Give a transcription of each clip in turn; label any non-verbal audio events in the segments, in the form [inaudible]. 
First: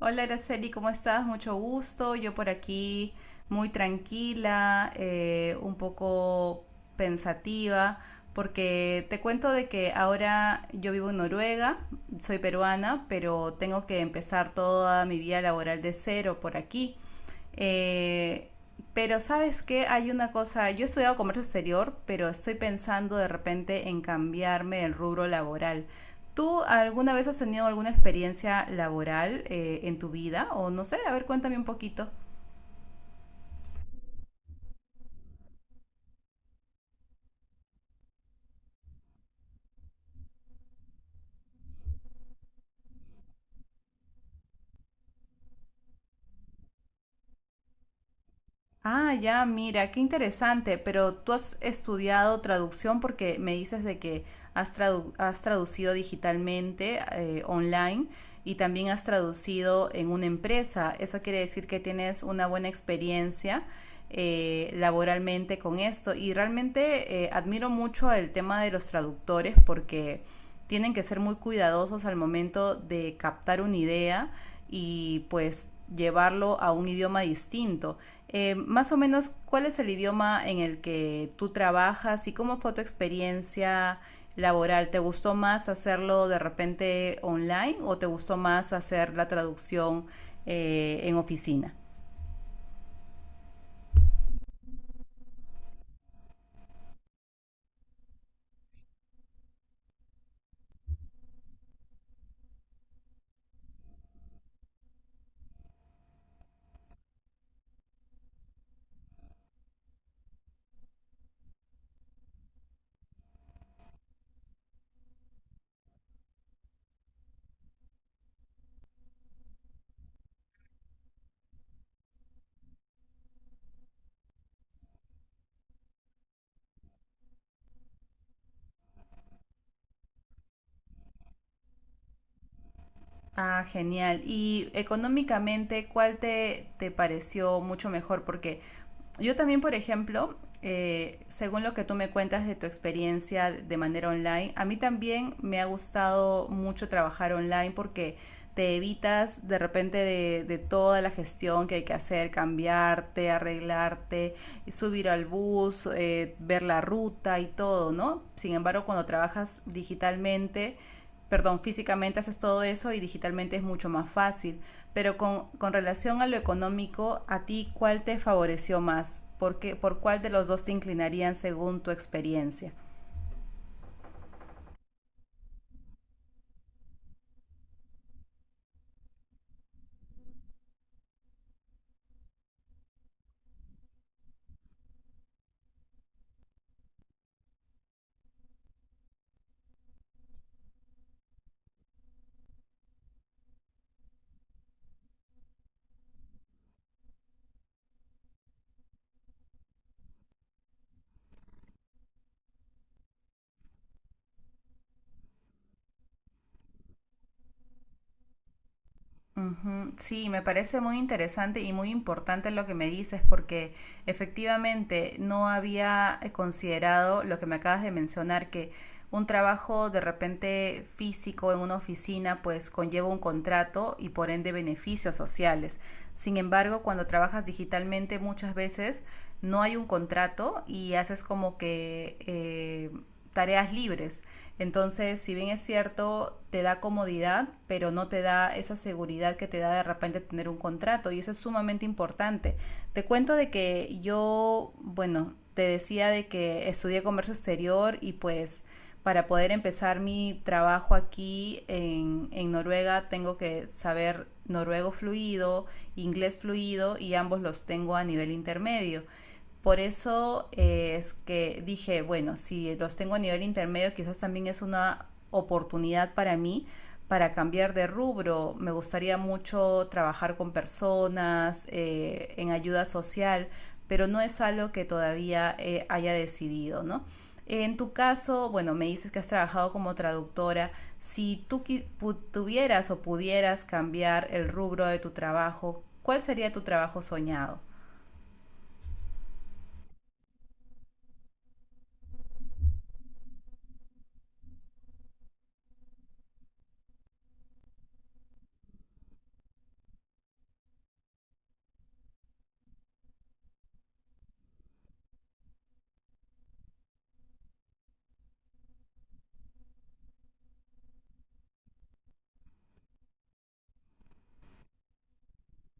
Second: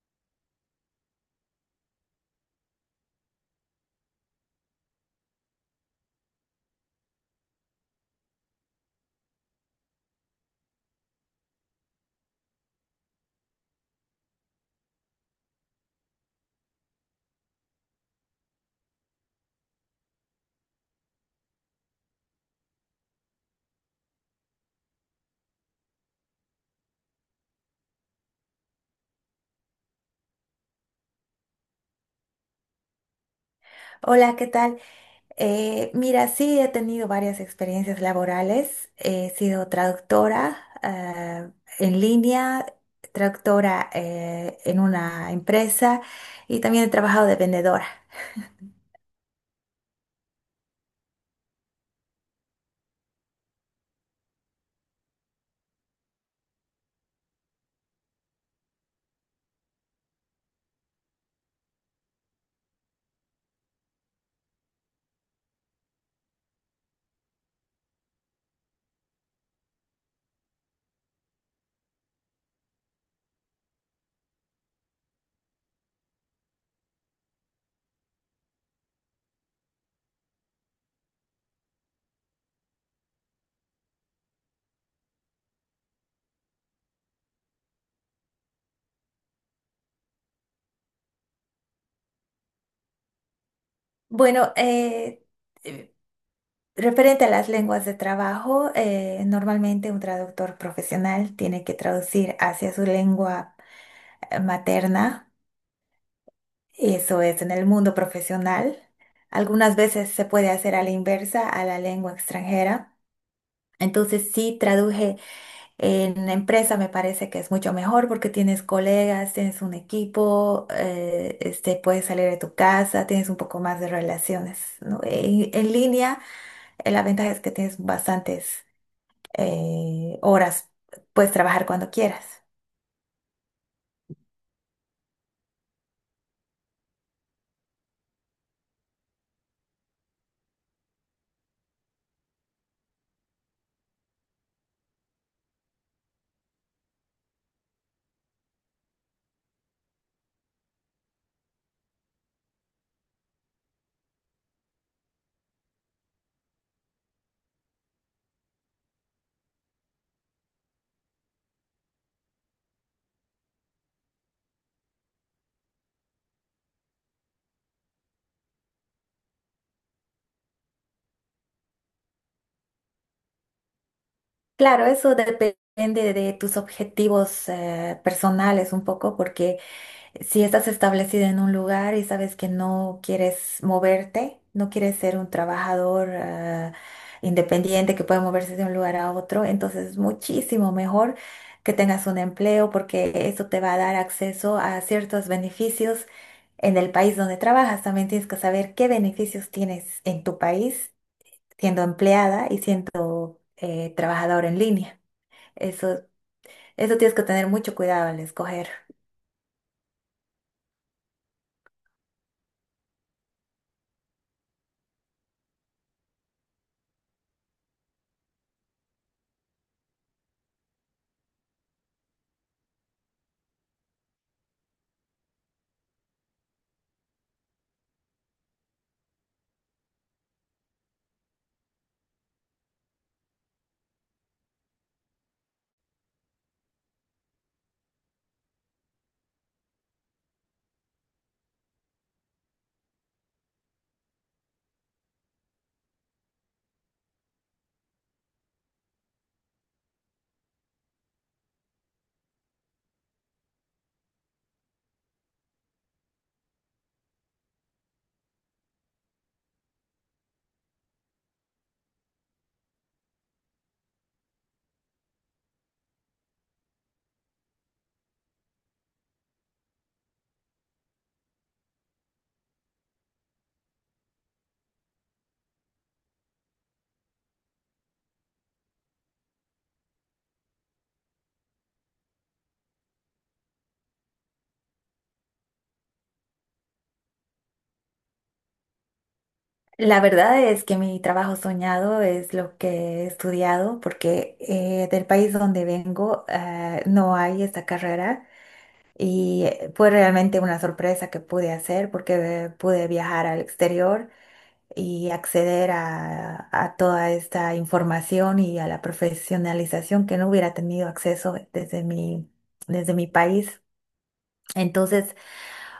Hola, Araceli, ¿cómo estás? Mucho gusto. Yo por aquí muy tranquila, un poco pensativa, porque te cuento de que ahora yo vivo en Noruega, soy peruana, pero tengo que empezar toda mi vida laboral de cero por aquí. Eh, pero sabes que hay una cosa, yo he estudiado comercio exterior, pero estoy pensando de repente en cambiarme el rubro laboral. ¿Tú alguna vez has tenido alguna experiencia laboral en tu vida? O no sé, a ver, cuéntame un poquito. Hola, ¿qué tal? Mira, sí he tenido varias experiencias laborales. He sido traductora eh, en línea, traductora en una empresa y también he trabajado de vendedora. Ah, ya, mira, qué interesante, pero tú has estudiado traducción porque me dices de que has traducido digitalmente, online, y también has traducido en una empresa. Eso quiere decir que tienes una buena experiencia laboralmente con esto. Y realmente admiro mucho el tema de los traductores porque tienen que ser muy cuidadosos al momento de captar una idea y pues llevarlo a un idioma distinto. Más o menos, ¿cuál es el idioma en el que tú trabajas y cómo fue tu experiencia laboral? ¿Te gustó más hacerlo de repente online o te gustó más hacer la traducción en oficina? Bueno, eh, referente a las lenguas de trabajo, normalmente un traductor profesional tiene que traducir hacia su lengua materna. Eso es, en el mundo profesional. Algunas veces se puede hacer a la inversa, a la lengua extranjera. Entonces, sí, traduje en empresa, me parece que es mucho mejor porque tienes colegas, tienes un equipo, puedes salir de tu casa, tienes un poco más de relaciones, ¿no? En línea, la ventaja es que tienes bastantes horas, puedes trabajar cuando quieras. Ah, genial. Y económicamente, ¿cuál te pareció mucho mejor? Porque yo también, por ejemplo, según lo que tú me cuentas de tu experiencia de manera online, a mí también me ha gustado mucho trabajar online porque te evitas de repente de toda la gestión que hay que hacer, cambiarte, arreglarte, subir al bus, ver la ruta y todo, ¿no? Sin embargo, cuando trabajas digitalmente, perdón, físicamente haces todo eso y digitalmente es mucho más fácil. Pero con relación a lo económico, ¿a ti cuál te favoreció más? ¿Por cuál de los dos te inclinarían según tu experiencia? Claro, eso depende de tus objetivos personales un poco porque... Si estás establecida en un lugar y sabes que no quieres moverte, no quieres ser un trabajador independiente que puede moverse de un lugar a otro, entonces es muchísimo mejor que tengas un empleo porque eso te va a dar acceso a ciertos beneficios en el país donde trabajas. También tienes que saber qué beneficios tienes en tu país siendo empleada y siendo trabajador en línea. Eso, eso tienes que tener mucho cuidado al escoger. Ujú. Sí, me parece muy interesante y muy importante lo que me dices porque efectivamente no había considerado lo que me acabas de mencionar, que un trabajo de repente físico en una oficina pues conlleva un contrato y por ende beneficios sociales. Sin embargo, cuando trabajas digitalmente muchas veces no hay un contrato y haces como que tareas libres. Entonces, si bien es cierto, te da comodidad, pero no te da esa seguridad que te da de repente tener un contrato y eso es sumamente importante. Te cuento de que yo, bueno, te decía de que estudié comercio exterior y pues para poder empezar mi trabajo aquí en Noruega tengo que saber noruego fluido, inglés fluido y ambos los tengo a nivel intermedio. Por eso es que dije, bueno, si los tengo a nivel intermedio, quizás también es una oportunidad para mí para cambiar de rubro. Me gustaría mucho trabajar con personas, en ayuda social, pero no es algo que todavía haya decidido, ¿no? En tu caso, bueno, me dices que has trabajado como traductora. Si tú tuvieras o pudieras cambiar el rubro de tu trabajo, ¿cuál sería tu trabajo soñado? La verdad es que mi trabajo soñado es lo que he estudiado porque del país donde vengo no hay esta carrera y fue realmente una sorpresa que pude hacer porque pude viajar al exterior y acceder a toda esta información y a la profesionalización que no hubiera tenido acceso desde mi país. Entonces,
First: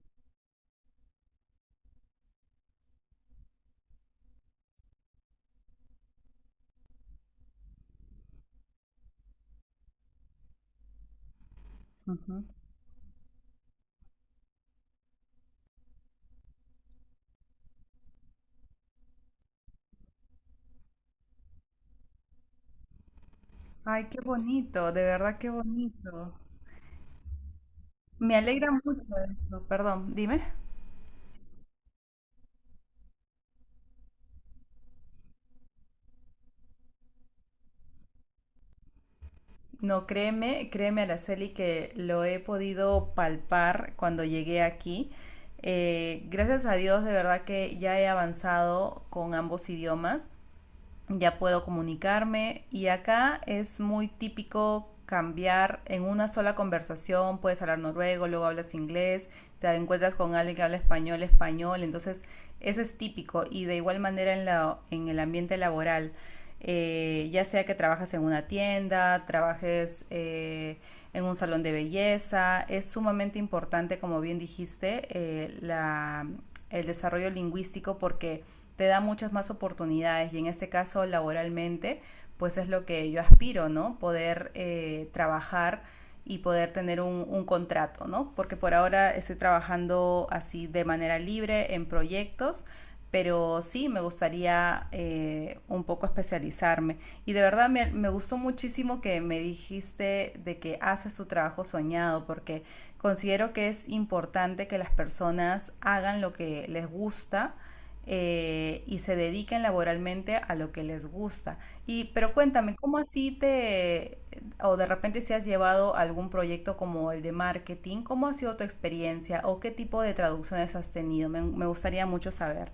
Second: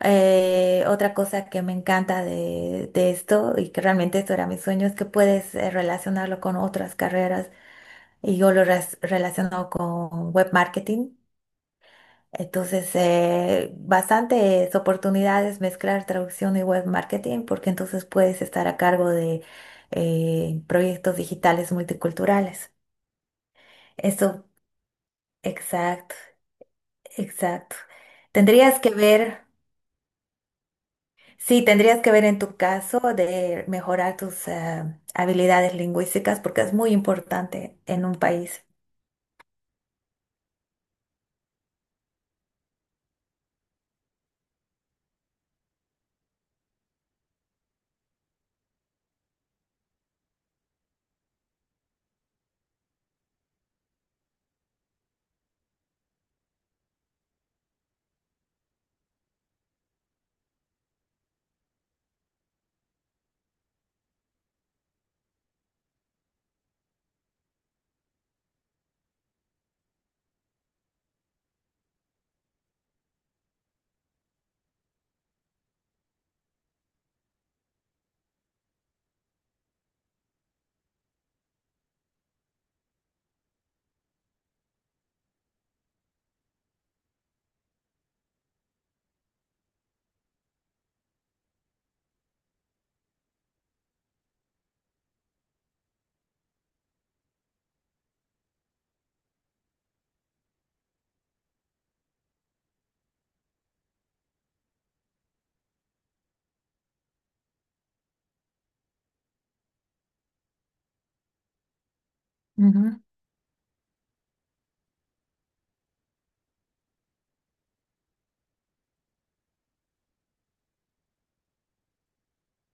otra cosa que me encanta de esto y que realmente esto era mi sueño es que puedes relacionarlo con otras carreras y yo lo relaciono con web marketing. Uh -huh. Entonces, bastantes oportunidades mezclar traducción y web marketing porque entonces puedes estar a cargo de proyectos digitales multiculturales. Ay, qué Eso, bonito, de verdad qué exacto, bonito. exacto. Me alegra Tendrías que mucho ver. eso. Perdón, dime. Sí, tendrías que ver en tu caso de mejorar tus habilidades lingüísticas porque es muy importante en un país. No, créeme, créeme, Araceli, que lo he podido palpar cuando llegué aquí. Gracias a Dios, de verdad que ya he avanzado con ambos idiomas. Ya puedo comunicarme y acá es muy típico cambiar en una sola conversación, puedes hablar noruego, luego hablas inglés, te encuentras con alguien que habla español, español, entonces eso es típico y de igual manera en el ambiente laboral, ya sea que trabajes en una tienda, trabajes en un salón de belleza, es sumamente importante, como bien dijiste, el desarrollo lingüístico porque te da muchas más oportunidades y en este caso laboralmente, pues es lo que yo aspiro, ¿no? Poder trabajar y poder tener un contrato, ¿no? Porque por ahora estoy trabajando así de manera libre en proyectos, pero sí me gustaría un poco especializarme. Y de verdad me gustó muchísimo que me dijiste de que haces tu trabajo soñado, porque considero que es importante que las personas hagan lo que les gusta y se dediquen laboralmente a lo que les gusta. Y, pero cuéntame, Ujú. O de repente si has llevado algún proyecto como el de marketing, ¿cómo ha sido tu experiencia o qué tipo de traducciones has tenido? Me gustaría mucho saber.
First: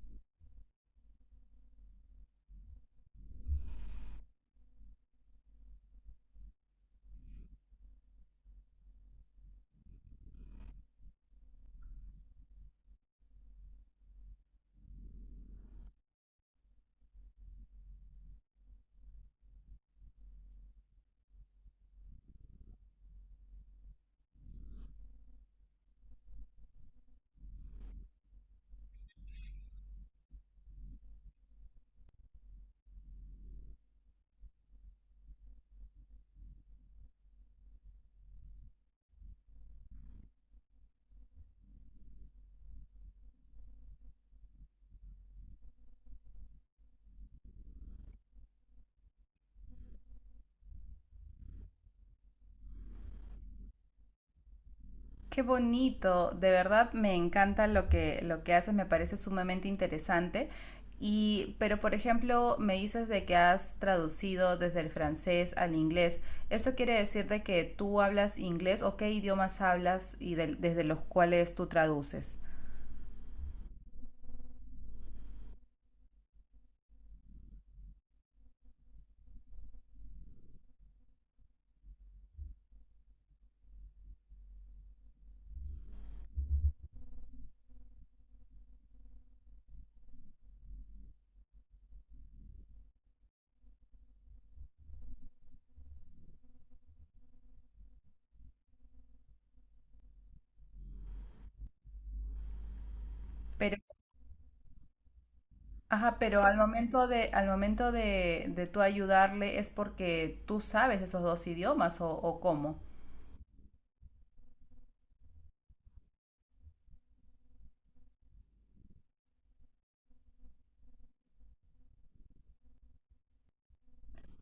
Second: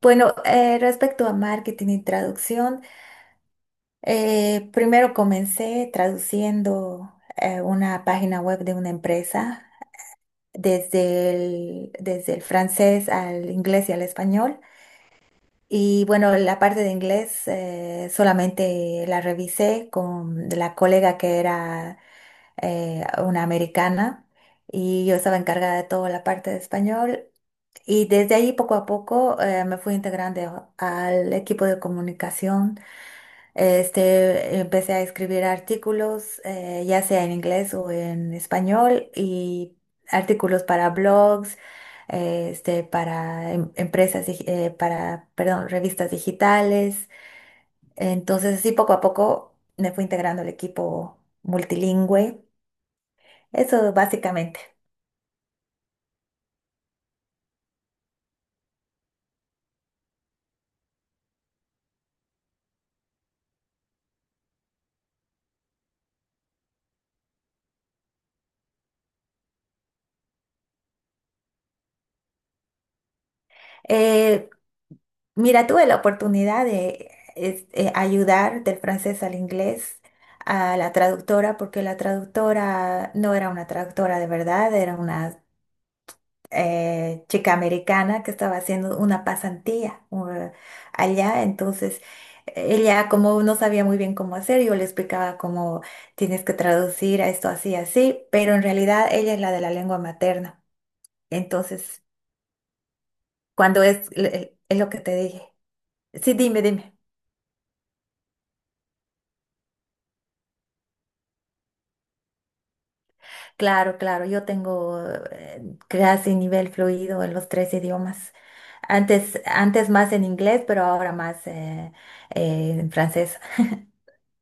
Bueno, respecto a marketing y traducción, primero comencé traduciendo una página web de una empresa desde el francés al inglés y al español. Y bueno, la parte de inglés solamente la revisé con la colega que era una americana, y yo estaba encargada de toda la parte de español. Y desde ahí poco a poco me fui integrando al equipo de comunicación. Este, empecé a escribir artículos, ya sea en inglés o en español, y artículos para blogs, para empresas, para, perdón, revistas digitales. Entonces, así poco a poco me fui integrando al equipo multilingüe. Eso básicamente. Qué bonito, de verdad me encanta lo que haces, me parece sumamente interesante. Y, pero por ejemplo, me dices de que has traducido desde el francés al inglés. ¿Eso quiere decir de que tú hablas inglés o qué idiomas hablas y desde los cuales tú traduces? Eh, Mira, tuve la oportunidad de ayudar del francés al inglés a la traductora, porque la traductora no era una traductora de verdad, era una chica americana que estaba haciendo una pasantía allá. Entonces, ella como no sabía muy bien cómo hacer, yo le explicaba cómo tienes que traducir a esto así, así, pero en realidad ella es la de la lengua materna. Entonces, Pero, cuando es lo que te dije. ajá, Sí, pero al dime, dime. momento al momento de tú ayudarle es porque tú sabes esos dos idiomas o cómo. Claro, claro, yo tengo eh, casi nivel fluido en los tres idiomas. Antes más en inglés, pero ahora más en francés.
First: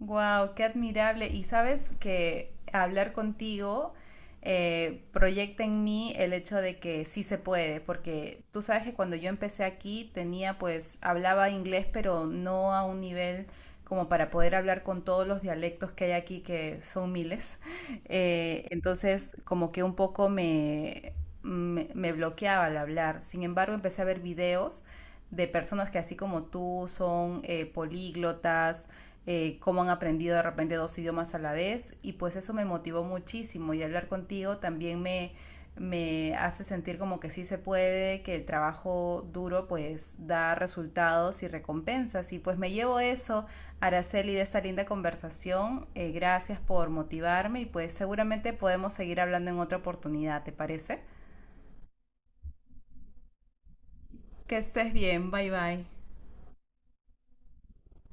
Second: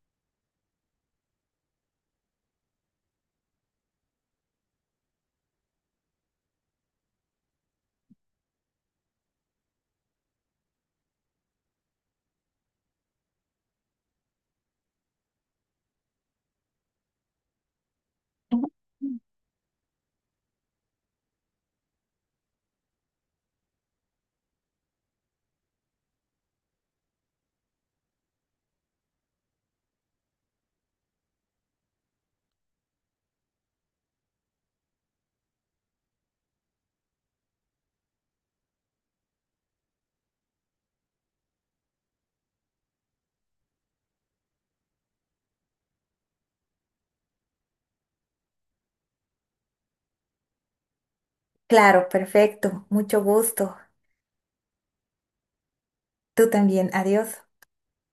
Wow, qué admirable. Y sabes que hablar contigo proyecta en mí el hecho de que sí se puede, porque tú sabes que cuando yo empecé aquí tenía, pues, hablaba inglés, pero no a un nivel como para poder hablar con todos los dialectos que hay aquí, que son miles. [laughs] Entonces, como que un poco me bloqueaba al hablar. Sin embargo, empecé a ver videos de personas que así como tú son políglotas cómo han aprendido de repente dos idiomas a la vez y pues eso me motivó muchísimo y hablar contigo también me hace sentir como que sí se puede, que el trabajo duro pues da resultados y recompensas. Y pues me llevo eso, Araceli, de esta linda conversación. Gracias por motivarme y pues seguramente podemos seguir hablando en otra oportunidad, ¿te parece? Claro, perfecto. Mucho gusto. Que estés bien, bye bye. Tú también. Adiós.